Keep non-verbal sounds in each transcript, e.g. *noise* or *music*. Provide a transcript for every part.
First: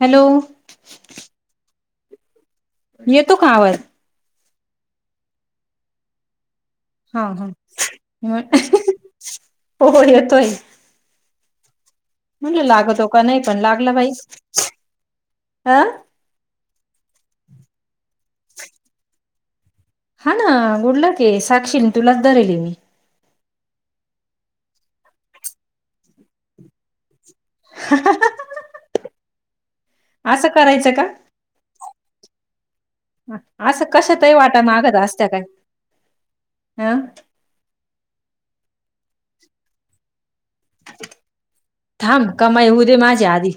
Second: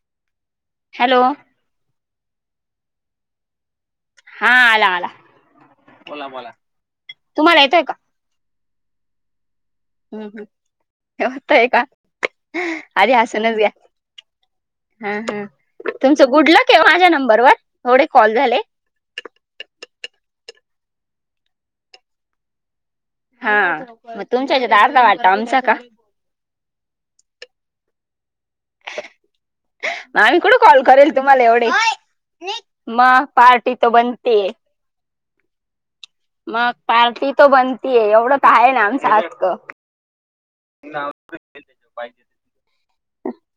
Hello, hello, येतो का आवाज? हा, आला आला, बोला बोला. हा हा, हो हम्म येतोय. होतय का. म्हणलं लागतो अरे का नाही अससूनच पण घ्या,, लागला बाई हा हा, अ तुमऽ च गुडलक आहे माझ्या नंबर वर,, ऐवडे कॉल झाले. हा ना, गुडलाकय, साक्षी तुलाच धरलीय मी. हा,, मग तुमच्या हच्यात अर्धा वाटा आमचा का? हहह आमी असं कुठं कॉल करायचं का करेल तुम्हाला एवढे,, म पार्टी असं त कशातही बनतेय. वाटा मागत असत्या काय? मग, अ पार्टी त बनतीय, एवढं तर आहे ना आमचं हककं थांब,, कमाई येवऊ दे माझी आधी.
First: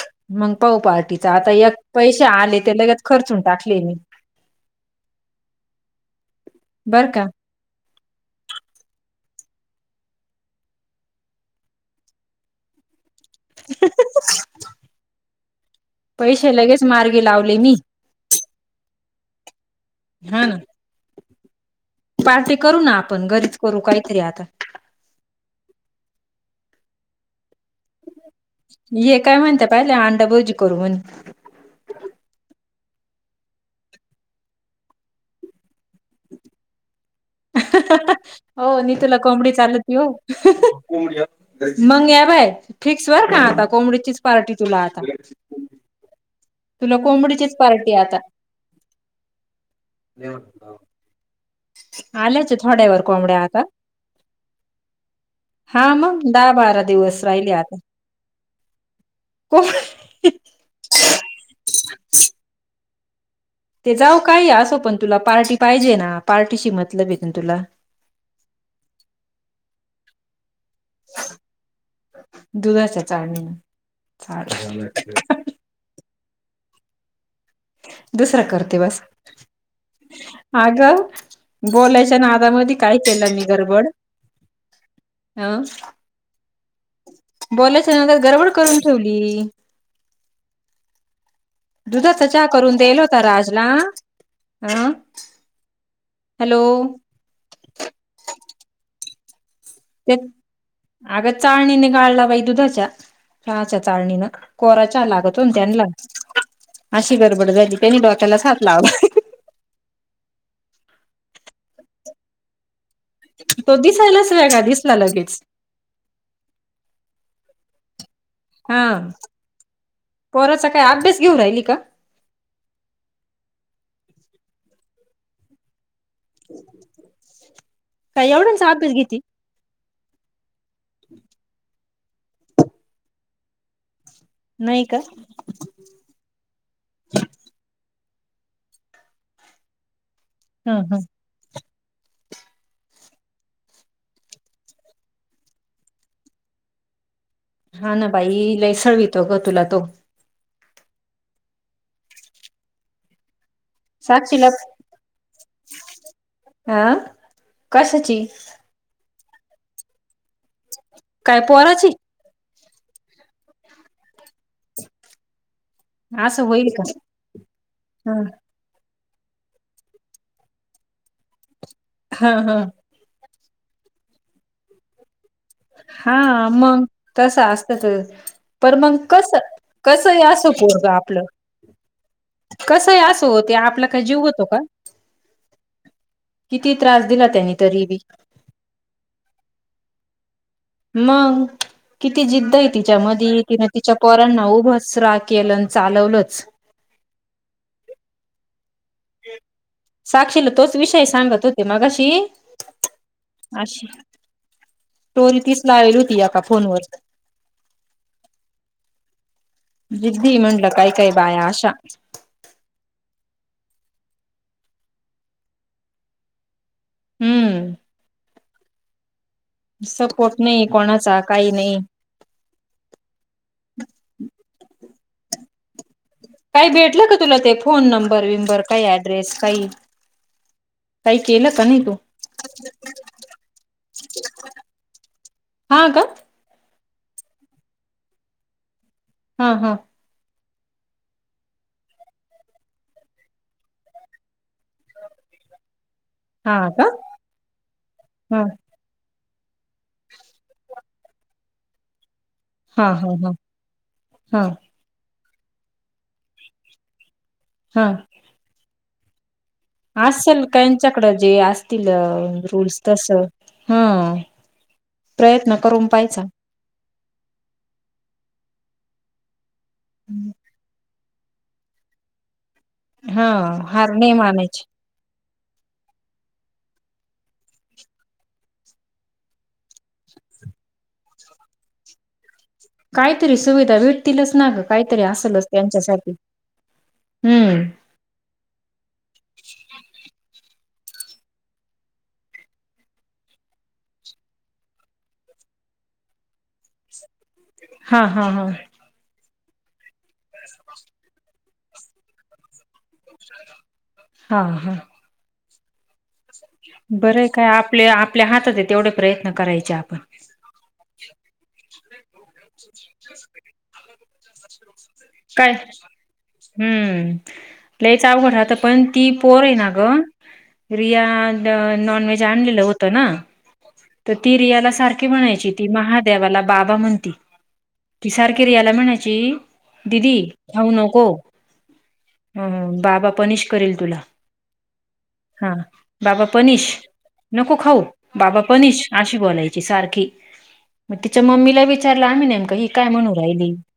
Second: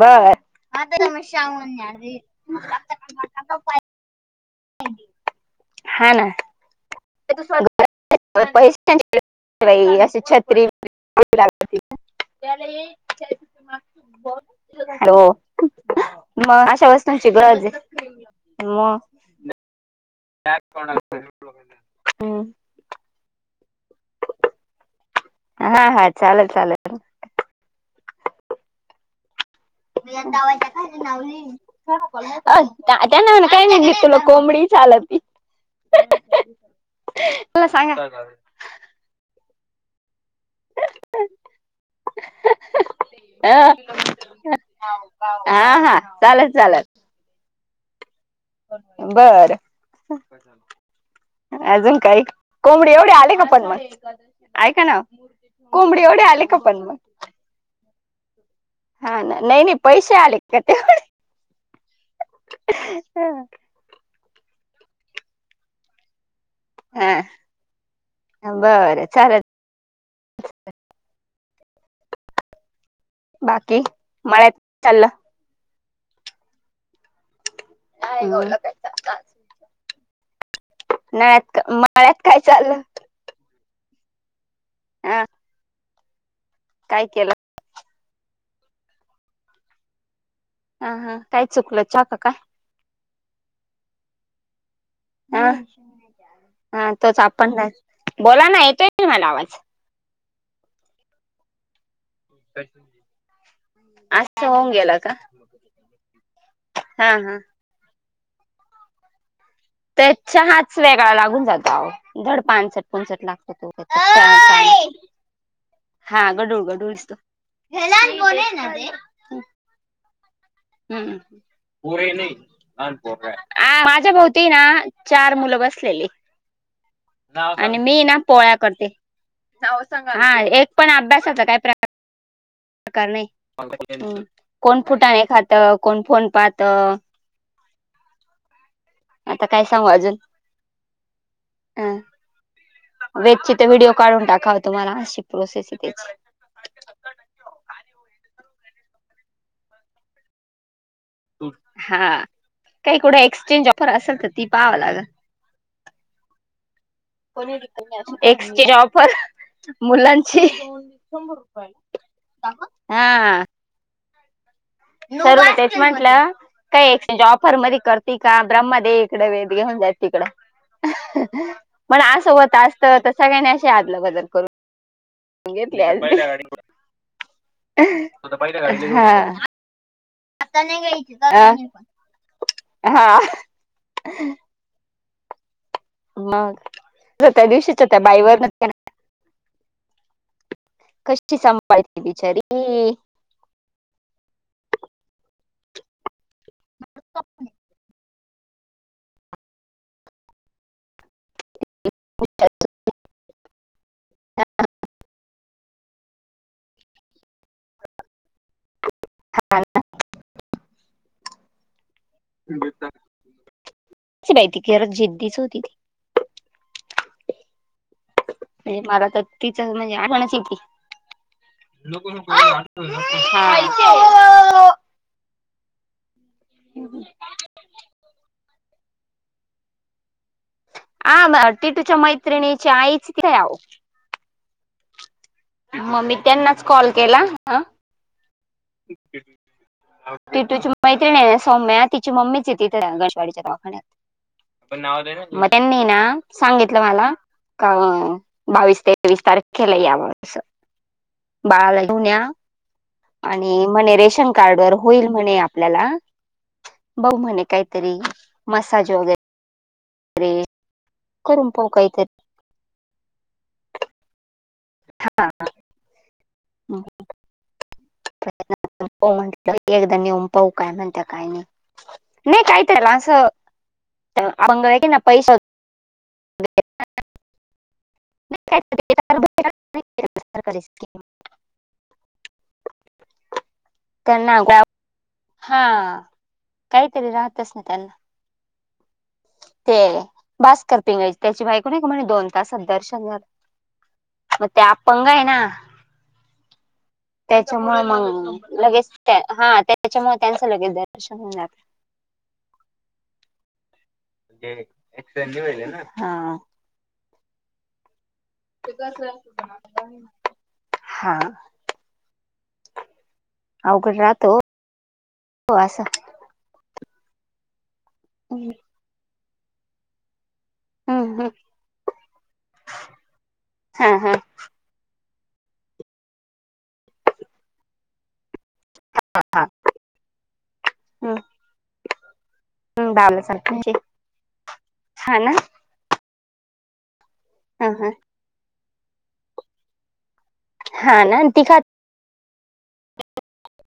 बर मग पाऊ पार्टीचा, आता एक पैसे आले ते लगेत खर्चून टाकले मी. हा ना. बर का. पैसे बाई,, अस छत्रीऽ उ हो,, पैसे मग लगेच अशा मार्गी वस्तूची लावले गरज मी आहे. मऽ हा,, ना, पार्टी करू ना आपण, घरीच करू, काहीतरी आता. हा हा,, चालेल चालेल. ये काय म्हणत्या पहिले अंडाभुरजी करू म्हणे त्यांना काय नाही तुला कोंबडी चालत नाही *unintelligible* हो नी तुला कोबडी चालत नी हो मंग या बाय,, फिक्स बर का अ आता,, कोंबडीचीच पार्टी तुला आता. हा हा,, चालेल चालेल. तुला कोबडीचीच पार्टी आता. बर. अजून काही,, आल्याच कोंबडी थोड्यावर एवढे आले कोंबड्या का आता पण मग,, ऐ का ना. कोंबडी एवड आले का पण म. राहिली आता हा ना नाही कोंब नाही पैसे आले का ते ते जाऊ काय असो पण तुला पार्टी पाहिजे ना पार्टीशी मतलब हा आहेेत तुला बरं चालल दुधाच्या बाकी चहा मळ्यात दुसरा करते बस चाललं अग नळ्यात बोलायच्या मळ्यात काय नादामध्ये चाललं काही केला मी गरबड हा ह काय केलं? बोलायच्या नादाला गरबड करून ठेवली. हा हा काय चुकलं का दुधाचा काय चहा करून देयल होता राजला, अं हा हा तोच आपण *unintelligible* बोला ना येतोय की मला आवाज ते अगं चाळणीने गाडला बाई दुधाच्या चहा चाळणीनं असं होऊन कोरा गेलं चहा का लागतो ना त्यांला हा अशी हा गडबड झाली त्यांनी डोक्यालाच हात लावला त्याच चहाच वेगळा लागून जातो आवो धड पांचट पांचट लागतो तो दिसायलाच वेगळा दिसला *unintelligible* *inaudible* लगेच हा गडूळ गडूळच दिसतो *inaudible* हा *unintelligible* पोराचा काय अभ्यास घेऊ राहिली का? पुरे नायी *inaudible* माझ्या भोवती ना चार मुलं बसलेले आणि मी ना काय पोळ्या एवढ्यांचा करते अभ्यास घेती हा एक पण अभ्यासाच काय प्रकार प्रकार नाही. कोण नाही का फुटाणे खातं कोण फोन पाहातं आता काय सांगू अजून हम्म हम्म वेदचे तर व्हिडिओ काढून टाकावा तुम्हाला अशी प्रोसेस त्याची हा ना बाई लैय सळीतो गं बाई तुला तो हा काही कुठं एक्सचेंज ऑफर असंल तर ती साक्षीला पाहवं लागलं अ कशाची *unintelligible* एक्संचेज ऑफर मुलांची काय पोराची हा सरू तेच म्हंटलं असं होईल का काही एक्स्चेंज ऑफर मध्ये ह करतील का? ब्रह्मदे इकडे वेद घेऊन जाय तिकडं पण असं ह होतं ह आस तर सगळ्यांनी अशी आदला बदल करून घेतली हा असती मग तस अस त तर पर मग हा कस कसही असो आता नाही पोरगं घ्यायची अ. आपलं जाऊन घे पण. कसंही हा असो ते आपला काय जीव होतो का? मग किती त्रास दिला त्या त्यानी दिवशीच तरी बी त्या बाईवरनं कशी मग सांभाळते किती बिचारी जिद्दय कशी तिच्यामधी तिन तिच्या पोरांना उभचं रा केलंन चालवलंच प *inaudible* साक्षीला तोच विषय सांगत होते मगशी अशी स्टोरी तीच लावेल होती. याका फोनवर *unintelligible* हा न जिद्दीय म्हंटलं काय काय बाया अशा ती बाई खरं जिद्दीच होती ती हम्म म्हणजे मला तर तिच म्हणजे आठवणच सपोर्ट येती नाही कोणाचा काही नाही *inaudible* हा काही भेटलं का तुला ते फोन नंबर विंबर काही ॲड्रेस काही? काही केलं हा का नाही टीटूच्या मैत्रीणीची आईचय आवो *inaudible* तिला बोलाव मग मी त्यांनाच कॉल केला अ हा हा टिटूची मैत्रिणय ना सौम्या तिची मम्मीचय तिथं गणेशवाडीच्या दवाखान्यात *inaudible* मग त्यांनीय ना हा सांगितलं का मला का हा बावीस, तेवीस तारखेला या म्हणून बाळाला घेऊन हा हा हा आणि म्हणे रेशन हा कार्ड वर होईल म्हणे आपल्याला, बग म्हणे हा काहीतरी मसाज वगे असेल त्यांच्याकडं जे करून पाहू असतील काहीतरी रूल्स तस हा हां प्रयत्न करून पाहायचा ह म्हण एकदा निम पाऊ काय म्हणते काही नाही मी काही त्याला आसं हा हार नाही अ मानायची आभंग आये की नाई पैसा नाही काहीतरी सुविधा विटतीलच त्यांना ना ग गोळ्या काहीतरी अस हा काहीतरी राहतच ना हम्म त्याला ते भास्कर पिंगायची त्याची बायक नाही आहे का म्हणजे दोन तासात दर्शन झालं म ते अपंग आहे ना त्याच्यामुळे हा हा हा मग लगेच हा त्याच्यामुळे त्यांचं लगेच दर्शन होणार *unintelligible* म्हणे हा एस वहिले ना बरं आये का आपले आपले हात होते तेवढे प्रयत्न करायचे आपण. हा *unintelligible* अवघड राहतो काय हो असं हम्म लच अवघड हम्म राहात पण *unintelligible* ती पोर आहे ना ग रिया हम्म नॉन व्हेज आणलेलं होतं ना हा हा तर ती *unintelligible* रियाला सारखे म्हणायची ती महादेवाला बाबा म्हणती ती सारखी रियाला म्हणायची *unintelligible* जी दीदी खाऊ नको हम्म हम्म बाबा बाबाला पनिश सांगते करेल तुला *unintelligible* हा बाबा पनिश नको हा खाऊ, हा बाबा पनिश अशी बोलायची सारखी. हा मग ना तिच्या ती खात मम्मीला विचारलं आम्ही नेमका ही काय म्हणू राहिली *unintelligible*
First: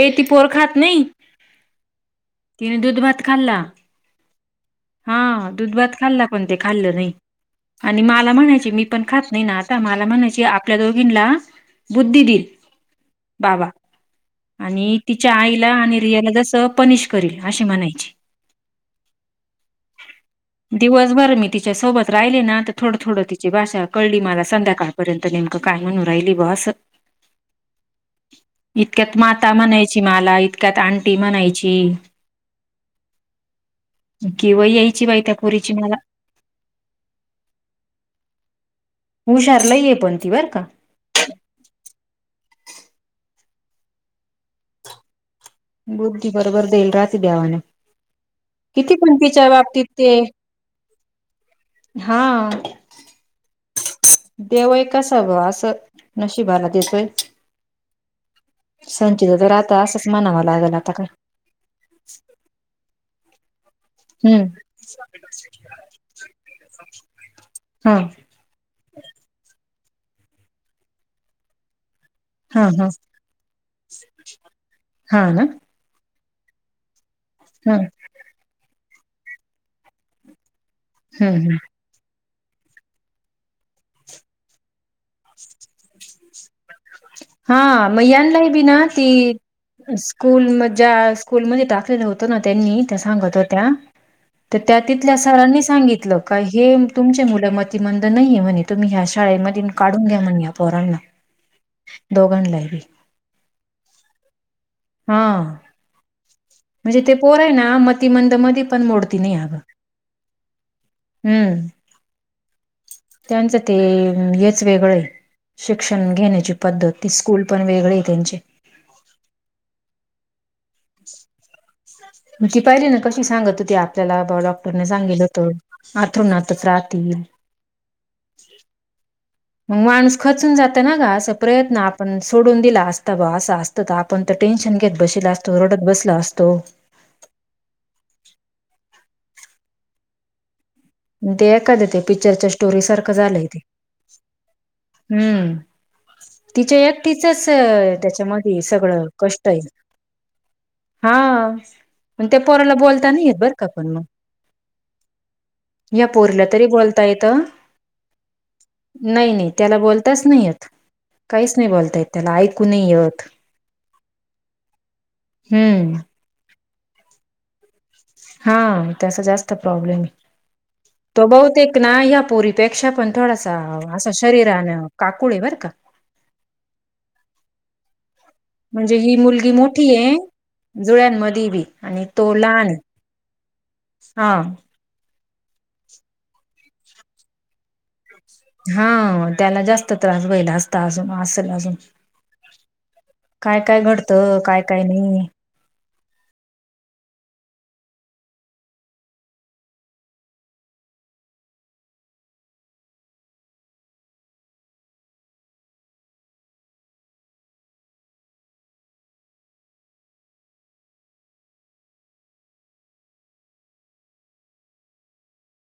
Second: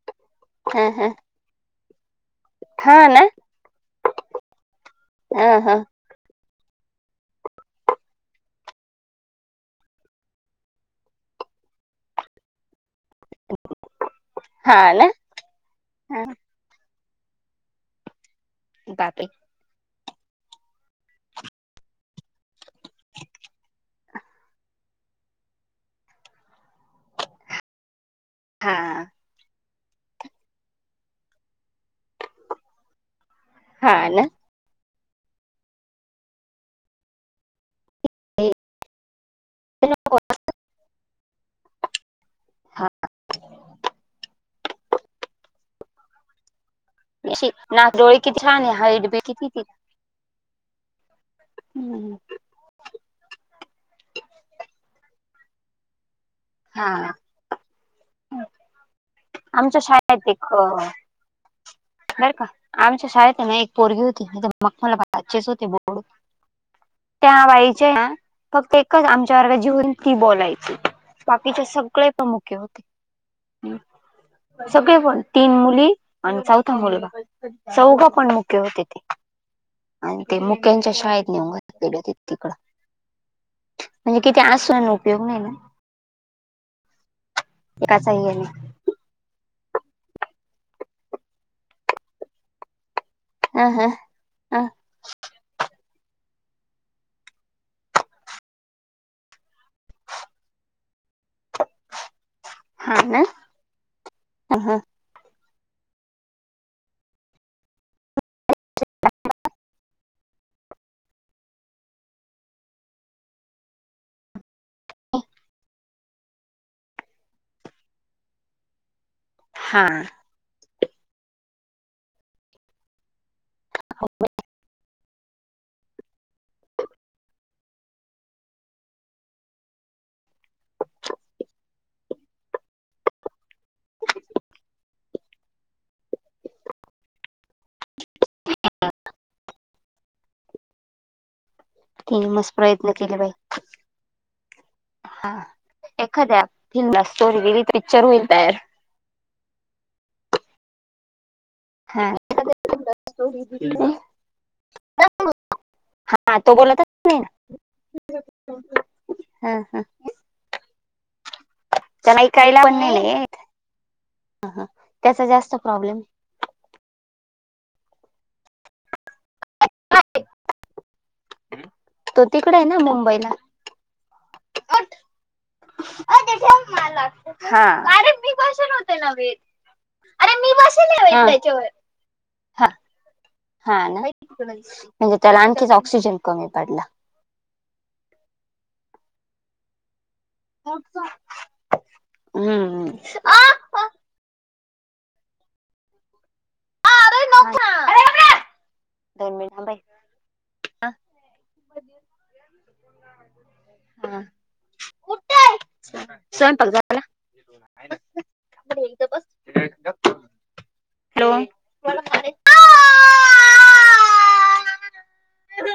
ए ती पोरखात हा नाही हा तिन हा दुध भात ना खाल्ला हा दुध भात खाल्ला *unintelligible* पण ते खाल्लं नाही आणि मला म्हणायची मी पण खात नाही ना आता मला म्हणायची आपल्या दोघींना बुद्धिडील बाबा हा आणि ना तिच्या आईला आणि हा. रियाला जस पनिश करील अशी म्हणायची बापे *unintelligible* दिवसभर मी तिच्यासोबत राहिले ना तर थोडं थोडं तिची भाषा कळली मला संध्याकाढते *unintelligible* पर्यंत नेमकं काय म्हणून राहिली बस *unintelligible* हा इतक्यात माता म्हणायची मला इतक्यात आणंटी म्हणायची हा ना किंवा यायची बाहि त्या पोरीची मला हुशार लई ये पण ती बर का हा बुद्धी बरोबर देईल राहते अशी देवाने नाक डोळे किती छान आहे किती हाईट बी किती कोंतीच्या ती बाबतीत *unintelligible* ते हम्म. हा देवय कस ब असं नशिबाला हा दिसय *unintelligible* संचचा तर आमच्या आता असंच शाळेत म्हनावं एक लागेल आता काय बर का आमच्या शाळेत ना एक पोरगी होती हम्म म्हे मग मला भाचेच होते बोड *unintelligible* हा फक्त एकच आमच्या वर्ग जी हुती ती बोलायची बाकीचे सगळे प्रमुखे हा होते हा. सगळे बोल हा ना तीन मुली आणि चौथा मुलगा ह चौघ- पण मुके होते, ते आणि ते मुक्यांच्या शाळेत ने हम्म होत *unintelligible* तिकडं म्हणजे किती आसुन उपयोग नाही ना? हा म एकाचा हे यानला नाही बी ना ती स्कूल म ज्या स्कूलमध्ये टाकलेलं होतं ना, त्यांनी त्या सांगत होत्या, अ ह तर त्या तिथल्या सरांनी सांगितलं का, हे तुमचे मुलं मती मंद नाहीेये म्हणे. तुम्ही ह्या शाळे मधून काढून घ्या म्हणले या पोरांना. दोघांना ही. हा ना ह ह. हा. म्हणजे ते पोर आहे, ना मती मंद मध्ये पण मोडती नाही अगं. हम्म! त्यांच ते हेच वेगळं ये शिक्षण घेण्याची पद्धत, ते स्कूल पण वेगळे आहे त्यांचे. हा. म्ह ती पाहिली ना कशी सांगत होती, आपल्याला डॉक्टर न सांगेल होत आथरुणातचं राहतील. मग माणूस खचून जात ना ग असं प्रयत्न आपण सोडून दिला असता बा असा असत आपण तर टेन्शन घेत बशीला असतो, रडत बसलो असतो. ते का ते ते तिने पिक्चरच्या मस्त स्टोरी प्रयत्न सारखं केले बाई झालंय ते. हम्म! एखाद्या तिच फिल्मला स्टोरी गेली तर एकटीचचं पिक्चर होईल त्याच्या तयार मागे सगळं कष्ट आहेत, हा हा त्या पोराला बोलता नाहीे येत, बरं का पण मग. *inaudible* या हा पोरीला तो तरी बोलतच बोलता नाही येत, ना नाही नाही हा त्याला हा बोल ताच नाही येत काहीच नाही बोलतायेत, त्याला ऐकू नाही येत. ह हा तसा जास्त हम्म प्रॉब्लेम हा, तसा जास्त प्रॉब्लेम ये, तो बहुतेक ना ह्या तो तिकडे आहे ना पोरीपेक्षा पण मुंबईला थोडासा असं शरीरान काकुळे बरं का? अ ते ठेव मला कारी हा. मी क्वेश्चन म्हणजे होते ही नव्हे मुलगी मोठी ये, अरे मी बसेल आहे हा. बाई जुळ्यांमध्ये बी त्याच्यावर आणि तो लहान हा आहे. हा ना हा म्हणजे, त्याला आणखीच ऑक्सिजन कमी पडला. हा त्याला जास्त त्रास वयला असता अजून असल अजून हम्म आ, काय काय आ, घड? त काय काय नाही? अरे नव्हता, अरे गप रे दोन मिनट बाई! कुठ य, स्वयंपाक झाला? बरं, इथं बस हॅलो मला मारायचं. आ!